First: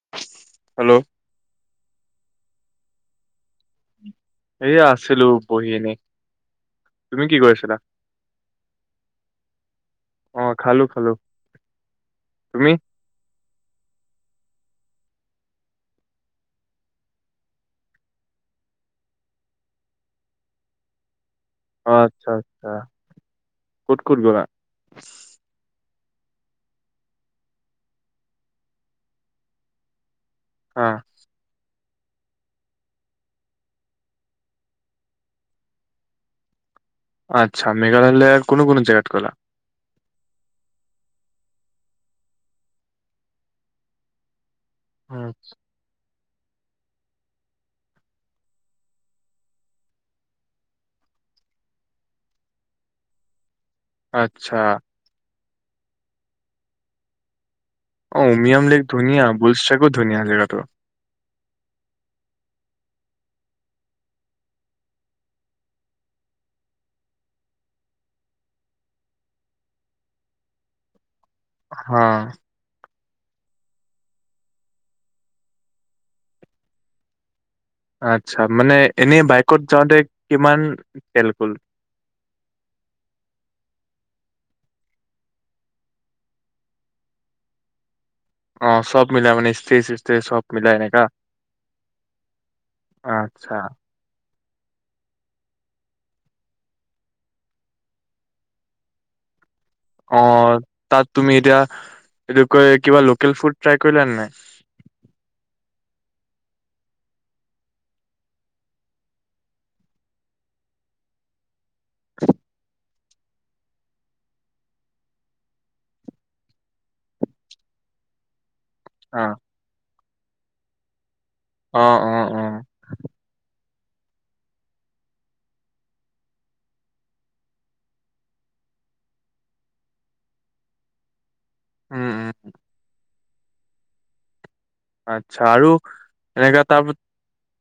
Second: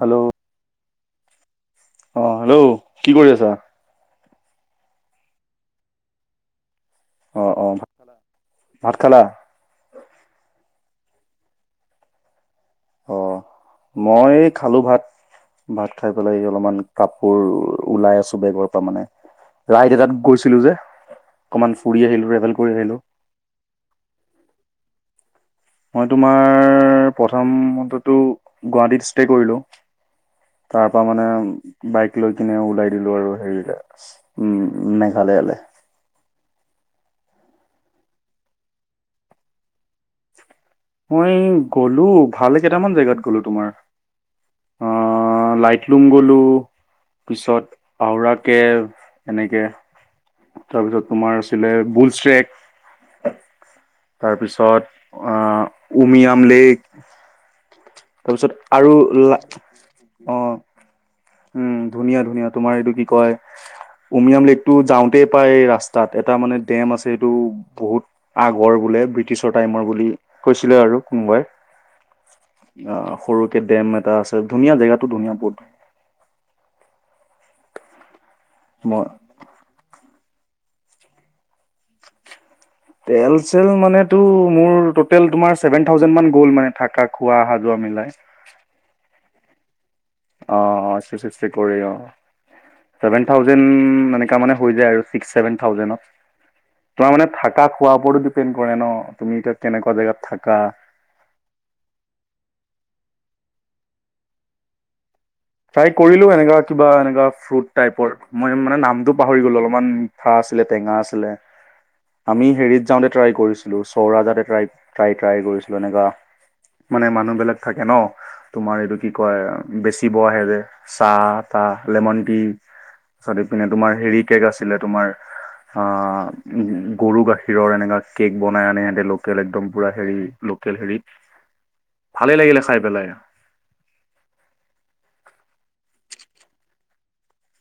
Hello hello অ hello কি কৰি আছা? এয়া আছিলোঁ বহি এনেই। তুমি কি অ অ কৰিছিলা? ভাত খালা? ভাত খালা অ খালোঁ খালোঁ, তুমি? অ' ম'ই খালোঁ ভাত। ভাত খাই পেলাই অলপমান কাপোৰ ওলাই আছোঁ বেগৰ পৰা মানে। ৰাইড এটাত গৈছিলোঁ যে। অকমান অ ফুৰি আচ্ছা আহিলোঁ,। ট্ৰেভেল আচ্ছা কৰি আহিলোঁ। ক'ত ক'ত গ'লা? মই তোমাৰ প্ৰথমটোতো, গুৱাহাটীত ষ্টে কৰিলোঁ। অ তাৰপা মানে বাইক লৈ কিনে ওলাই দিলোঁ আৰু হেৰি, উম মেঘালয়ালে। আচ্ছা মেঘালয়লে কোন কোনটো জেগাত গ'লা? মই গ'লো, ভালে কেইটামান জেগাত গ'লো তোমাৰ। উম, গ'লোঁ, পিছত, আউৰা কেফ, এনেকে। তাৰপিছত তোমাৰ আছিলে বুলচ ট্ৰেক। আচ্ছা তাৰপিছত, উমিয়াম লেক। অ', তাৰপিছত উমিয়াম লেক আৰু ধুনীয়া, লা- বুলচ ট্ৰেকো ধুনীয়া অ জেগাটো। উম, ধুনীয়া ধুনীয়া, তোমাৰ এইটো কি কয়? উমিয়াম লেকটো যাওঁতেই পাই ৰাস্তাত এটা মানে ডেম আছে এইটো বহুত আগৰ বোলে ব্ৰিটিছৰ টাইমৰ বুলি কৈছিলে আৰু। কোনোবাই হা অ', সৰুকে ডেম এটা আছে, ধুনীয়া জেগাটো ধুনীয়া বহুত। আচ্ছা, মানে মই এনেই বাইকত যাওঁতে কিমান তেল গ'ল? [inaudible] তেল চেল মানেটো মোৰ টোটেল ছেভেন থাউজেণ্ড মান গ'ল মানে থকা, খোৱা, আহা যোৱা মিলাই। অ', চব মিলাই মানে ষ্টে চব মিলাই অ', এনেকা ষ্টে ষ্টে কৰি অ', চেভেন আচ্ছা থাউজেণ্ড এনেকা মানে হৈ যায় আৰু ছিক্স, ছেভেন থাউজেণ্ডত। তোমাৰ মানে থাকা খোৱাৰ ওপৰতো ডিপেণ্ড কৰে ন' তুমি এতিয়া কেনেকুৱা জেগাত থাকা। অ', তাত তুমি এতিয়া এইটো কয় কিবা ল লোকেল ফুড ট্ৰাই কৰিলা নে নাই? ট্ৰাই কৰিলোঁ এনেকা কিবা এনেকুৱা ফ্ৰুট টাইপৰ মই মানে নামটো পাহৰি গ'লো অলপমান আ [unintelligible] টেঙা আছিলে, আমি হেৰিত যাওঁতে ট্ৰাই কৰিছিলোঁ, চৌৰা যাতোই ট্ৰাই ট্ৰাই ট্ৰাই কৰিছিলোঁ এনেকা মানে মানুহবিলাক থাকে ন'। তোমাৰ এইটো কি অ কয় বেচিব আহে যে চাহ অ তাহ অ লেমন টি অ। [unintelligible] নে তোমাৰ হেৰি কেক আছিলে তোমাৰ। অ', গৰু গাখীৰৰ এনেকা কেক বনাই আনে সিহঁতে লোকেল একদম পুৰা হেৰি ল' লোকেল হেৰি, উম উম ভালে লাগিলে খাই পেলাই। আচ্ছা আৰু এনেকা তাৰ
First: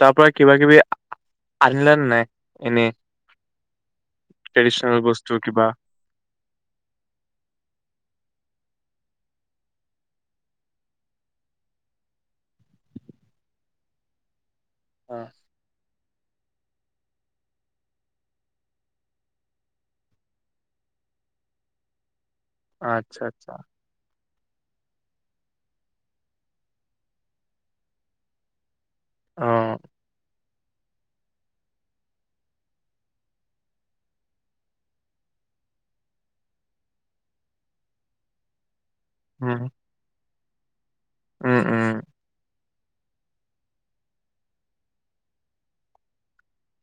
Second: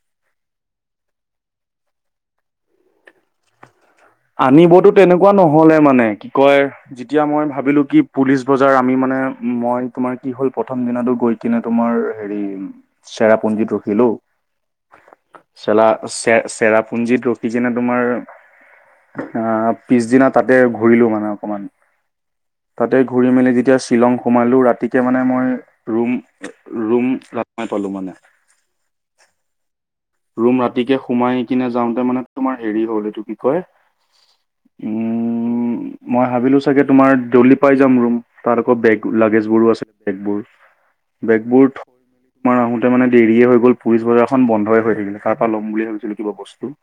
তাৰ পৰা কিবা কিবি আ [unintelligible] নাই এনে আনিবতো তেনেকুৱা নহলে মানে কি কয় যেতিয়া মই ভাবিলো কি পুলিচ বজাৰ আমি মানে মই তোমাৰ কি হ'ল প্ৰথম দিনো গৈ কিনে তোমাৰ হেৰি চেৰাপুঞ্জীত ৰখিলো। চেলা চে চেৰাপুঞ্জীত ৰখি কিনে তোমাৰ আ পিছদিনা তাতে ঘূৰিলো মানে অকমান তাতে আচ্ছা ঘূৰি মেলি আচ্ছা যেতিয়া শ্বিলং সোমালোঁ ৰাতিকে মানে মই ৰুম ৰুম লাট মাই পালো মানে। অ। ৰুম ৰাতিকে সোমাই কিনে যাওঁতে মানে তোমাৰ হেৰি হ'ল এইটো কি কয় উম মই ভাবিলো চাগে তোমাৰ দৌলি পাই যাম ৰুম তাত আক বেগ তো উম লাগেজবোৰো আছে বেগবোৰ। উম বেগবোৰ থ [unintelligible] উম আহোতে মানে দেৰিয়ে হৈ গ'ল পুলিচ বজাৰখন বন্ধই হয় [unintelligible] তাৰ পৰা ল'ম বুলি ভাবিছিলো কিবা বস্তু।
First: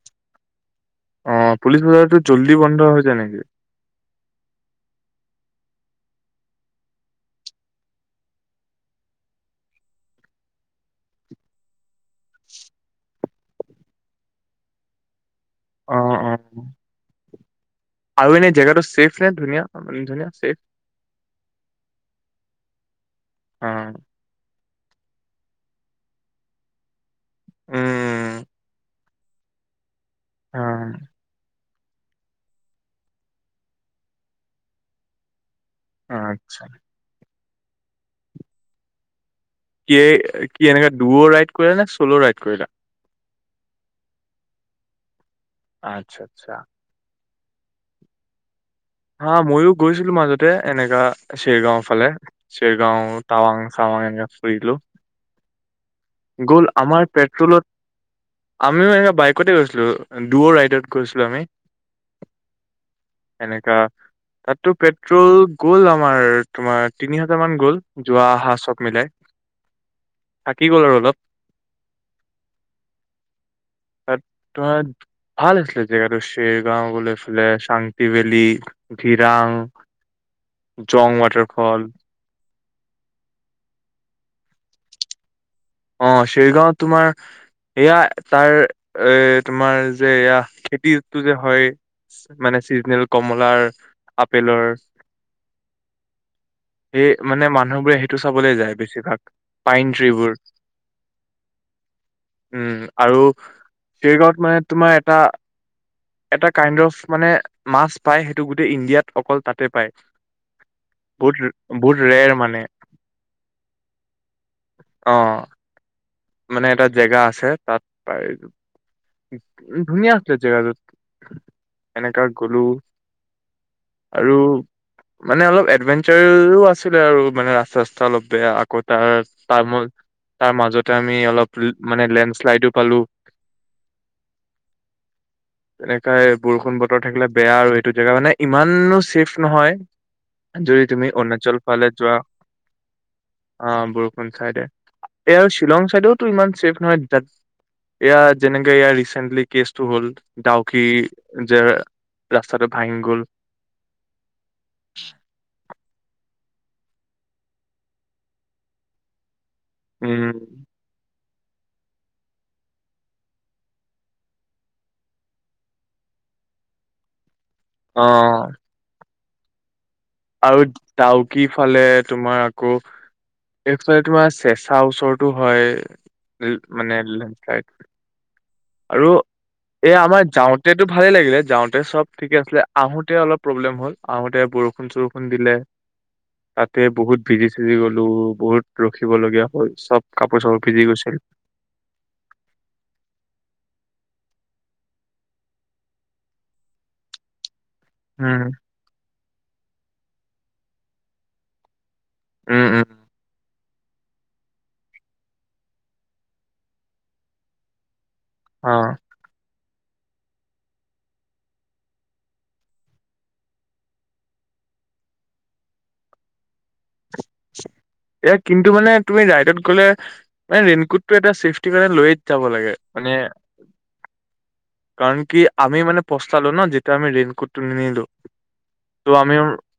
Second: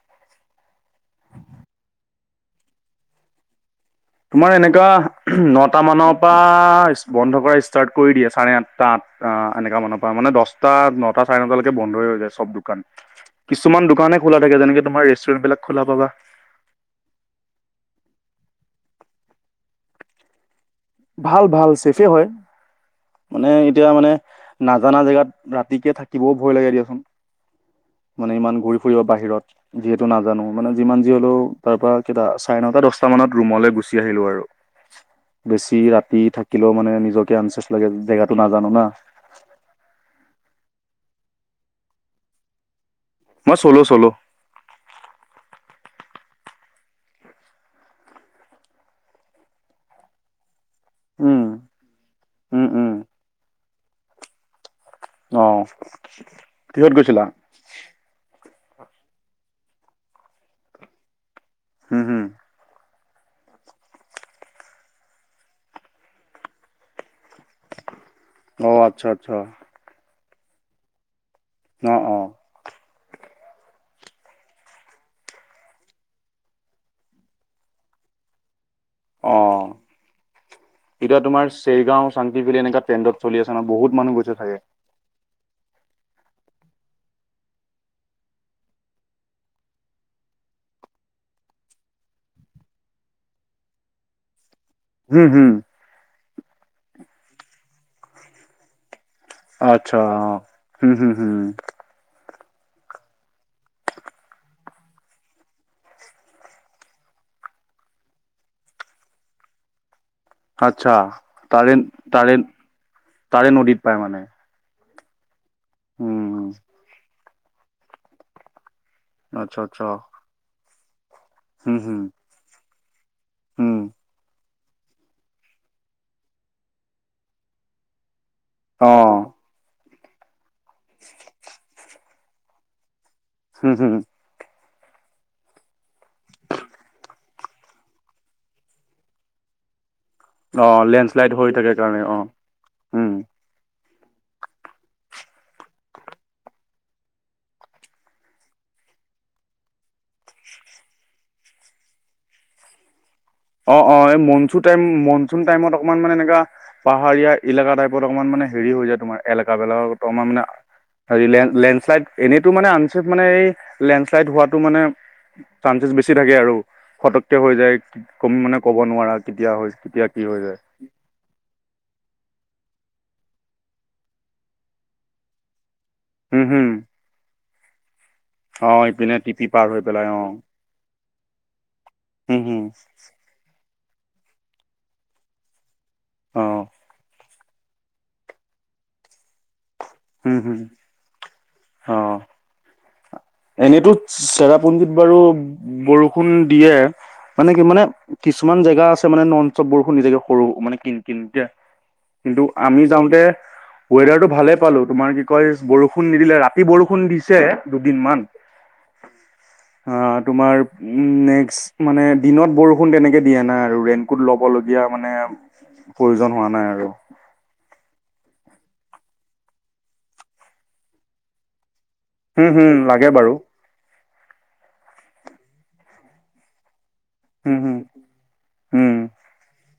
অ পুলিচ বজাৰটো জল্দি বন্ধ হৈ যায় নেকি? তোমাৰ এনেকুৱা নটা মানৰ পৰা ইচ বন্ধ কৰা ষ্টাৰ্ট কৰি দিয়ে চাৰে আঠটা আঠ। আ এনেকা মানৰ পৰা মানে দচটা নটা চাৰে নটালৈকে বন্ধয়ে হৈ যায় চব দোকান। কিছুমান দোকানে খোলা থাকে যেনেকে তোমাৰ ৰেষ্টুৰেণ্ট বিলাক খোলা অ পাবা অ আৰু এনে জেগাটো ছেফ নে ধুনীয়া ধুনীয়া ছেফ ভাল ভাল চেফে হয় মানে অ এতিয়া মানে নাজানা জেগাত ৰাতিকে থাকিবও ভয় লাগে দিয়াচোন মানে উম ইমান ঘূৰি ফুৰিব [unintelligible] বাহিৰত যিহেতু নাজানো অ মানে যিমান যি হ'লেও তাৰ পৰা কেইটা চাৰে নটা দশটা মানত ৰুমলৈ গুচি আহিলো আৰু বেছি ৰাতি আচ্ছা থাকিলেও মানে নিজকে আনচেফ লাগে জেগাটো নাজানো না কিয়ে কি এনেকা দুয়ো ৰাইড কইলা নে চল' ৰাইড কৰিলা মই চলো চলো আচ্ছা আচ্ছা হা ময়ো গৈছিলো মাজতে এনেকা উম শেৰগাঁও ফালে উম উম শেৰগাঁও টাৱাং চাৱাং এনেকা ফুৰিলো অহ গ'ল আমাৰ পেট্ৰলত আমিও এনে বাইকতে গৈছিলো দুৱ ৰাইডত গৈছিলো আমি হ হ এনেকা তাতটো পেট্ৰল গ'ল আমাৰ তোমাৰ তিনি হা [unintelligible] [unintelligible] মান গ'ল যোৱা অহা অ চব আচ্ছা মিলাই আচ্ছা থাকি গ'ল আৰু অলপ ন অ [unintelligible] তোমাৰ ভাল আছিলে জেগাটো শেৰগাঁও বুলি ইফালে শাংকি ভেলি অ জং এতিয়া তোমাৰ ৱাটাৰফল চেৰগাঁও চাংকিভেলী এনেকা [unintelligible] টেণ্ডত চলি আছে ন বহুত মানুহ গুচছে থাকে অ চেৰিগাঁৱত তোমাৰ এয়া তাৰ এ তোমাৰ যে এয়া খেতিটো যে হয় মানে চিজনেল কমলাৰ আপেলৰ স মানে মানুহবোৰে সেইটো চাবলৈ যায় বেছিভাগ পাইন আচ্ছা ট্ৰিবোৰ হম হম হম উম আৰু চৰিগাঁৱত মানে তোমাৰ এটা এটা কাইণ্ড অফ মানে মাছ পায় সেইটো গোটেই ইণ্ডিয়াত অকল তাতে পায় আচ্ছা বহুত তাৰে বহুত ৰেৰ মানে তাৰে নদীত পাই মানে অ উম মানে এটা জেগা আছে তাত আচ্ছা আচ্ছা ধুনীয়া আছিলে জেগাটো হুম হুম এনেকা গলো হুম আৰু মানে অলপ এডভেঞ্চাৰও আছিলে আৰু মানে ৰাস্তা ৰাস্তা অলপ য়া আকৌ অ ত তাৰ তাৰ মাজত আমি অলপ মানে লেণ্ড শ্লাইডো পালো হুম হুম তেনেকাই বৰষুণ বতৰ থাকিলে বেয়া আৰু এইটো জেগা মানে ইমানো চছেফ নহয় অ যদি তুমি লেণ্ডশ্লাইড হৈ অৰুণাচল থাকে ফালে কাৰণে যোৱা অ উম আহ চাইডে এই আৰু শ্বিলং চাইডেওো ইমান চছেফ নহয় তাত এয়াাৰ যেনেকে ইয়াৰ ৰিচেণ্টলি কেচটো হ'ল ডাউকি যে ৰাস্তাটো ভাঙি গ'ল অ অকণমান মানে এনেকা পাহাৰীয়া এলেকা টাইপত অকণমান মানে হেৰি হৈ যায় তোমাৰ এলেকা [unintelligible] উম হ লেণ্ডশ্লাইড এনেতটো মানে আনচেফ মানে এই লেণ্ডছ্লাইড হোৱাটো মানে চানসেচ বেছি থাকে আৰু ফতককে হৈ যায় অ কমি মানে ক'ব নোৱাৰা কেতিয়া হৈ কেতিয়া কি যায় আৰু ডাউক ফালে তোমাৰ আকৌ এইফালে তোমাৰ চেচা ওচৰতৰতটো হয় মানোই অপিনে টিপি প এ আমাৰ যাওঁতেতো ভালেই লাগিলে যাওঁতে চব ঠিকে হুম, আছিলে হুম, আহোতে অলপ প্ৰব্লেম হ'ল আহোঁতে বৰষুণ- চৰষুণ দিলে অ', তাতে বহুত ভিজি-চিজি গ'লো বহুত ৰখিবলগীয়া হ'ল চব হুম, কাপোৰ- হুম, চাপোৰ ভিজি গৈছিল। অ', এনেতো চেৰাপুঞ্জীিত বাৰু বৰষুণ দিয়ে মানে কি মানে উম কিছুমান জেগা আছে মানে ন'ন ষ্টপ বৰষুণ দি থাকে সৰু মানে কিন-কিন কে। কিন্তু উম আমি উম যাওঁতে ৱেডাৰটো ভালে পালো তোমাৰ কি কয় বৰষুণ নিদিলে ৰাতি বৰষুণ দিছে দুদিনমান। অ', অ, তোমাৰ উম, নেক্স মানে দিনত বৰষুণ তেনেকে দিয়া নাই আৰু ৰেইন কোট ল'ব লগীয়া [unintelligible] মানে প্ৰয়োজন হোৱা নাই আৰু। এ কিন্তু মানে তুমি ৰাইডত গ'লে মানে ৰেইনকোটটো এটা চেফ কিবা এটা লৈয়েই যাব হুম, লাগে! হুম, মানে বাৰু, কাৰণ কি, আমি মানে পস্তালো ন' যে এতিয়া আমি ৰেইন হুম, কোটটো হুম, নিনিলো! হুম। ত' আমি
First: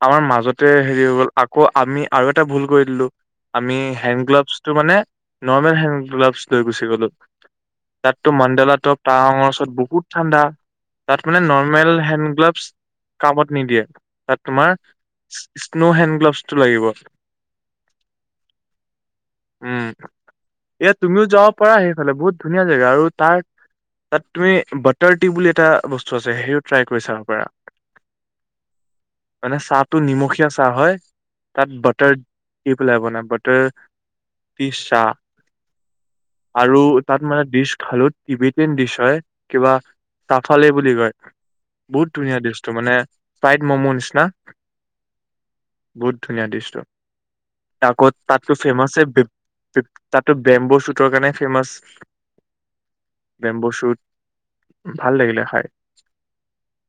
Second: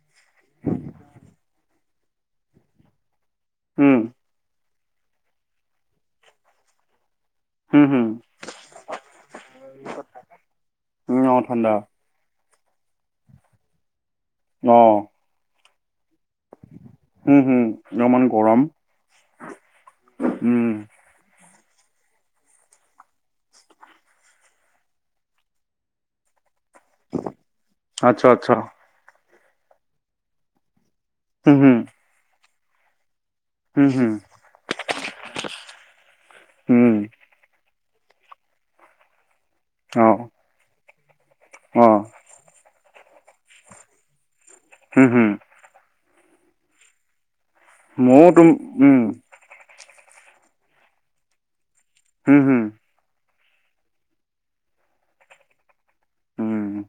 আমাৰ মাজতে হেৰি হৈ গ'ল, আকৌ আমি আৰু এটা ভুল কৰি দিলোঁ, আমি উম, হেণ্ড গ্লাভছ টো মানে নৰ্মেল হেণ্ড গ্লাভছ লৈ গুচি গ'লো। হুম, হুম, তাতটো মাণ্ডলাতটো টাৱাঙৰ ওচৰত বহুত ঠাণ্ডা। তাত উম, মানে অ', ঠাণ্ডা নৰ্মেল হেণ্ড গ্লাভছ কামত নিদিয়ে! তাত তোমাৰ অ', স্ন' হেণ্ড গ্লাভছটো লাগিব। উম, উম, [unintelligible] গৰম উম, উম। পৰা সেইফালে বহুত ধুনীয়া জেগা আৰু তাৰ তাত তুমি বাটাৰ টিউব বুলি এটা বস্তু আছে, সেই ট্ৰাই কৰি চাব পাৰা, আচ্ছা, আচ্ছা, মানে চাহটো নিমখীয়া চাহ হয়। হম, তাত হম। [unintelligible] পেলাই আপোনাৰ [unintelligible] তাৰ [unintelligible] আৰু উম, তাত মানে ডিছ খালোঁ টিভি [unintelligible] ডিছ হয় কিবা অ', [unintelligible] বুলি কয়। অ', বহুত ধুনীয়া ডিছটো মানে ফ্ৰাইড মোমো নিছিনা। হম, হম। বহুত ধুনীয়া ডিছটো। আকৌ ময়ো তুম তাতটো উম, ফেমাচে [unintelligible] তাতটো বেম্বো শ্বুটৰ কাৰণে ফেমাচ। হম, হম। বেম্বো শ্বুট, ভাল লাগিলে খায়। উম।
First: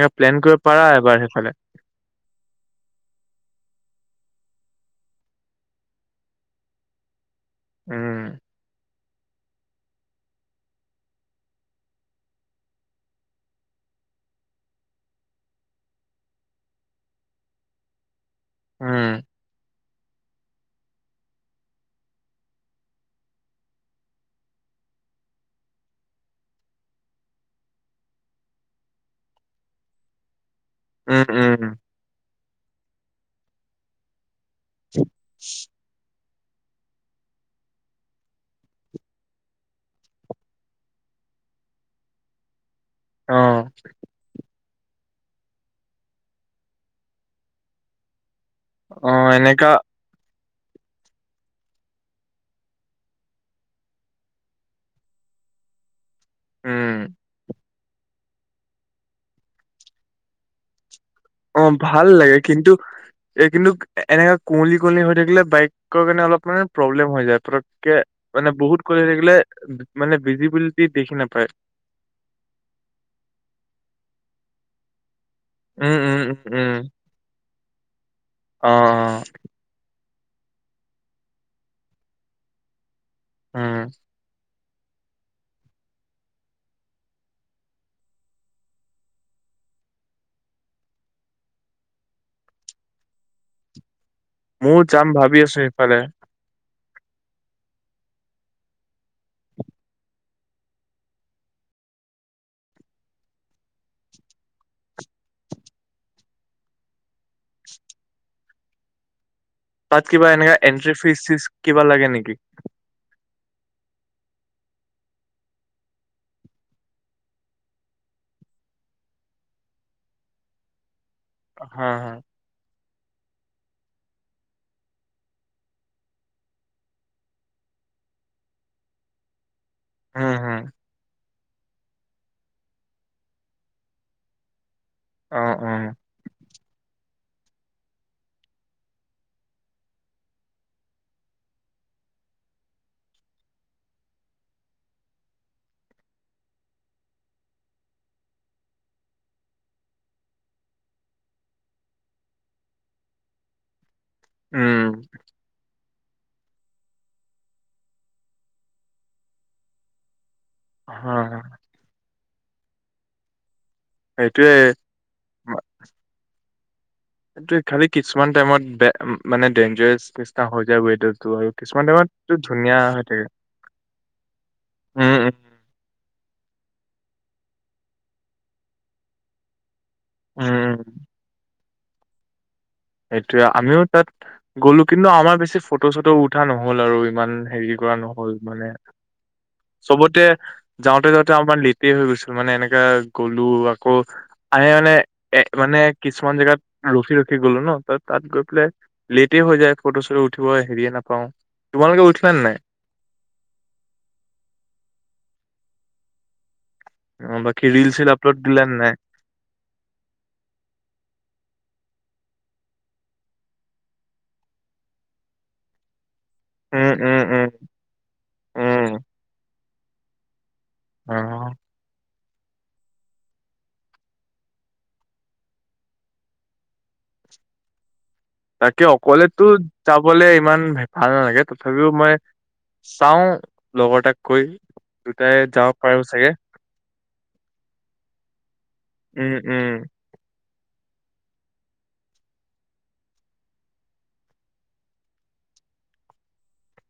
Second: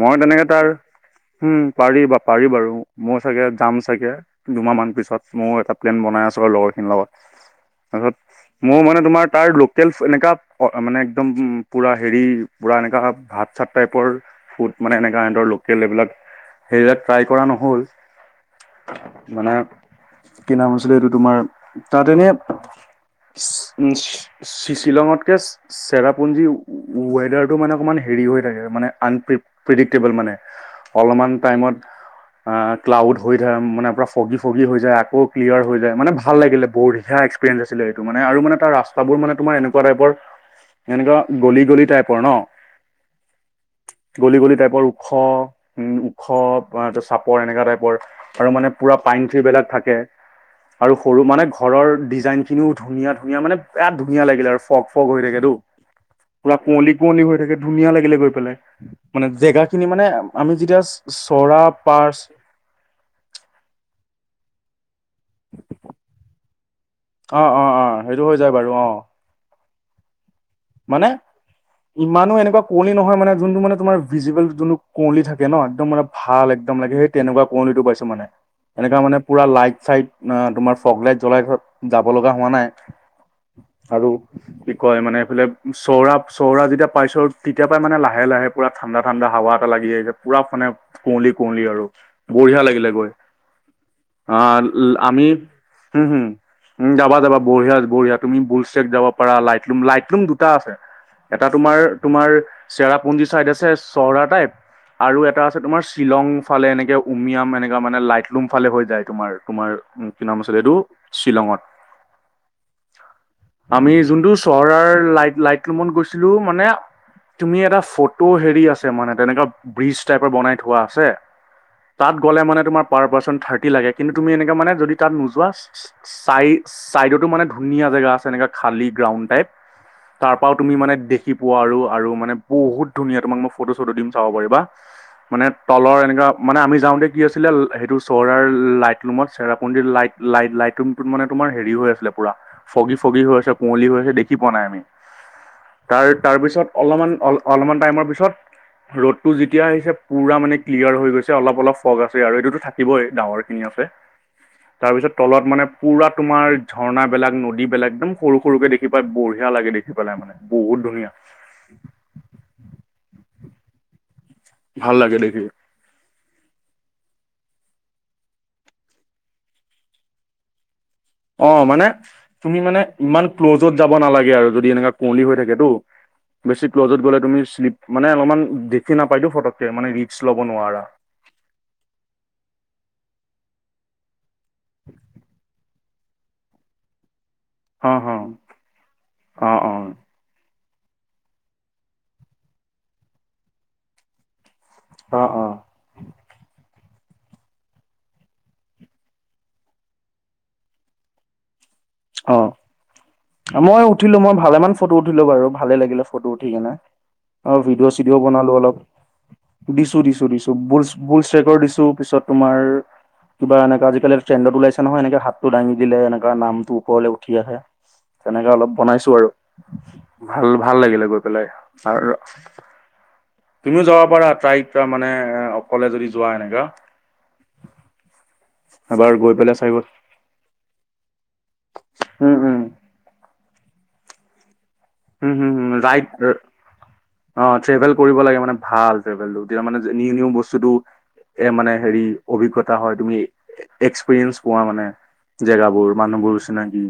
মই প্লেন তেনেকে কৰিব তাৰ, পাৰা এবাৰ সেইফালে উম পাৰিবা পাৰি বাৰু, মই চাগে যাম চাগে, দুমাহ মান পিছত মই এটা প্লেন বনাই আছোঁ আৰু লগৰখিনিৰ লগত। তাৰপিছত, উম মোৰ মানে তোমাৰ তাৰ লোকেলছ এনেকা, মানে একদম, পুৰা হেৰি, পুৰা এনেকা ভাত চাত টাইপৰ, ফুড মানে এনেকা সিহঁতৰ লোকেল এইবিলাক সেইবিলাক ট্ৰাই কৰা নহ'ল, উম মানে কি নাম আছিলে এইটো তোমাৰ, তাত এনে [unintelligible] শ্বিলঙতকে চেৰাপুঞ্জীৰ ৱেডাৰটো, মানে অকমান হেৰি হৈ থাকে মানে আন প্ৰি প্ৰিডিক্টেবল মানে। উম অলপমান উম টাইমত, ক্লাউড হৈ থাকে মানে ফগি ফগী হৈ যায় আকৌ ক্লিয়াৰ হৈ যায়, মানে ভা ভাল লাগিলে বট শিকা এক্সপেৰিয়ঞ্চ আছিলে এইটো মানে আৰু মানে তাৰ ৰাস্তাবোৰ মানে তোমাৰ এনেকুৱা টাইপৰ এনেকুৱা গলি গলি টাইপৰ ন'। অ', বৰ ওখ, উম ওখ, চাপৰ এনেকা টাইপৰ। আৰু মানে পুৰা অ পাইন থ্ৰী বিলাক এনেকা থাকে। আৰু সৰু মানে ঘৰৰ ডিজাইন খিনিও ধুনীয়া ধুনীয়া মানে বিৰাট ধুনীয়া লাগিলে আৰু ফগ ফগ হৈ থাকেতো একপ [unintelligible] পুৰা কুঁৱলী উম কুঁৱলী হৈ থাকে ধুনীয়া লাগিলে গৈ পেলাই মানে জেগা খিনি মানে আমি যেতিয়া চৰা অ', ভাল পাৰ্চ লাগে কিন্তু এই কিন্তু এনেকা কুঁৱলী কল হৈ থাকিলে বাইকৰ কাৰণে অলপ মানে প্ৰব্লেম হৈ যায় অ অ অ পতককে সেইটো হৈ মানে যায় বাৰু বহুত অ গ'ল হৈ থাকিলে মানে ভিজিবিলিটি মানে দেখি নাপায় ইমানো এনেকুৱা কুঁৱলী নহয় মানে যোনটো মানে তোমাৰ ভিজিবল যোনটো কুঁৱলী থাকে ন' একদম উম মানে উম উম ভাল একদম উম লাগে সেই তেনেকুৱা কুঁৱলীটো পাইছো মানে অ অ এনেকুৱ মানে পুৰা লাইট চাইট অ', তোমাৰ ফগ লাইট জ্বলাই যাব লগা হোৱা নাই উম আৰু কি কয় মানে এইফালে চৌৰা চৌৰা যেতিয়া পাইছো তেতিয়া পই মানে লাহে লাহে পৰা ঠাণ্ডা ঠাণ্ডা হাৱা এটা লাগি আহিছে পুৰা মানে কুঁৱলি কুঁৱলি আৰু বঢ়িয়া লাগিলে গৈ। ময়ো অ', যাম আমি, ভাবি আছো সেইফালে হম হম। উ যাবা যাবা বঢ়িয়া বঢ়িয়া তুমি বুলছেক যাব পাৰা লাইটলুম লাইটলুম দুটা আছে এটা তোমাৰ তোমাৰ চেৰাপুঞ্জী চাইদ আছে চহৰা টাইপ আৰু এটা আছে তোমাৰ শ্বিলং ফালে এনেকে উমিয়াম এনেকা মানে লাইটলুম ফালে হৈ যায় তোমাৰ। তোমাৰ তাত কি কিবা নাম এনেকা আছিলে এইটো এন্ট্ৰি ফিজ চিজ শ্বিলঙত? কিবা লাগে নেকি আমি যোনটো চহৰৰ লাইট লাইট ৰুমত গৈছিলো মানে তুমি এটা ফটো হেৰি আছে মানে তেনেকুৱা ব্ৰিজ টাইপৰ বনাই থোৱা আছে হা হা তাত গ'লে মানে তোমাৰ প পাৰ্চ থাৰ্ৰটি লাগে কিন্তু তুমি এনে মানে যদি তাত নোযোৱা চ চাইডতো মানে ধুন জেগা আছে এনেকুৱা খালী গ্ৰাউণ্ড টাইপ। উম তাৰ পৰাও হম তুমি মানে দেখি পোৱা আৰু মানে বহুত ধুনীয়া তোমাক মই ফটো-চটো দিম চাব পাৰিবা। অ মানে অ তলৰ এনেকুৱা মানে আমি যাওঁতে দি আছিলে সেইটো চহৰাৰ লাইট ৰুমত চেৰাপুঞ্জীৰ লাইট লাইট লাইট ৰুমতো মানে তোমাৰ হেৰি হৈ আছিলে। পুৰা ফগী ফগী হৈ আছে কুঁৱলী হৈ আছে দেখি পোৱা নাই আমি তাৰ তাৰপিছত অলপমান অ', অলপমান টাইমৰ পিছত ৰ'দতটো যেতিয়া আহিছে পুৰা মানে ক্লিয়াৰ হৈ গৈছে অলপ অলপ ফগ আছে আৰু এইটোতো থাকিবই ডাঙৰ খিনি আৰু উম তাৰপিছত তলত মানে পুৰা তোমাৰ ঝৰ্ণা বিলাক, নদী বিলাক একদম সৰু সৰুকে দেখি পাই বঢ়িয়া লাগে দেখি পেলাই মানে। বহুত ধুনীয়া। হা হা সেইটোয়ে ভাল লাগে দেখি। এইটোৱে খালি কিছুমান টাইমত মানে ডেঞ্জাৰাছ নিচিনা হৈ যায়। ৱেডাৰটো আৰু অ', কিছুমান মানে টাইমত তুমি ধুনীয়া মানে হৈ ইমান থাকে ক্ল'জত যাব নালাগে আৰু যদি এনেকুৱা উম কুঁৱলী হৈ উম থাকেতো। বেছি ক্লজত গ'লে তুমি শ্লিপ মানে অলপমান দেখি নাপায়তো ফটককে মানে ৰিচক ল'ব উম, নোৱাৰা। সেইটোৱে আমিও তাত গ'লো, কিন্তু আমাৰ বেছি ফটো-চটো উঠা নহ'ল আৰু ইমান। হেৰি অ কৰা হ নহ'ল মানে অ অ চবতে যাওঁতে যাওঁতে অকণমান লেটে হৈ গৈছিলোঁ মানে এনেকা গলোঁ আকৌ আহি মানে অ এ মানে কিছুমান জেগাত ৰখি-ৰখি গলো ন'? তাত গৈ পেলাই লেটে হৈ যায় ফটো-চটো উঠিব হেৰিয়ে নাপাওঁ। তোমালোকে উঠিলা নে অ', নাই মই উঠিলোঁ, মই ভালে মান ফটো উঠিলোঁ বাৰু ভালে লাগিলে ফটো উঠি কিনে। অ', বাকী ৰিল চিল ভিডিঅ-চিডিঅ আপলোড বনালো দিলা নে অলপ। নাই দিছোঁ দিছোঁ দিছোঁ, বুলচ ট্ৰেকৰ দিছোঁ পিছত তোমাৰ কিবা এনেকা আজিকালি ট্ৰেণ্ডত ওলাইছে নহয়, এনেকে হাতটো দাঙি দিলে এনেকে নাম উম ওপৰলৈ উম উঠি উম আহে তেনেকে অলপ উম বনাইছোঁ আৰু। ভাল ভাল লাগিলে অ গৈ পেলাই আৰু তুমিও যাব পাৰা ট্ৰাই মানে অকলে যদি যোৱা এনেকা। তাকে এবাৰ গৈ অকলেতো পেলাই চাই যাবলে ইমান ভাল নালাগে তথাপিও মই উম উম উম চাওঁ লগৰ তাক কৈ হম দুটাই যাব হম পাৰো ৰাইট চাগে। অ ট্ৰেভেল কৰিব লাগে। মানে ভাল উম ট্ৰেভেলটো তেতিয়া উম মানে নিউ নিউ বস্তুটো এ মানে হেৰি অভিজ্ঞতা হয় তুমি এক্সপিৰিয়েঞ্চ পোৱা মানে। জেগাবোৰ মানুহবোৰ চিনাকি।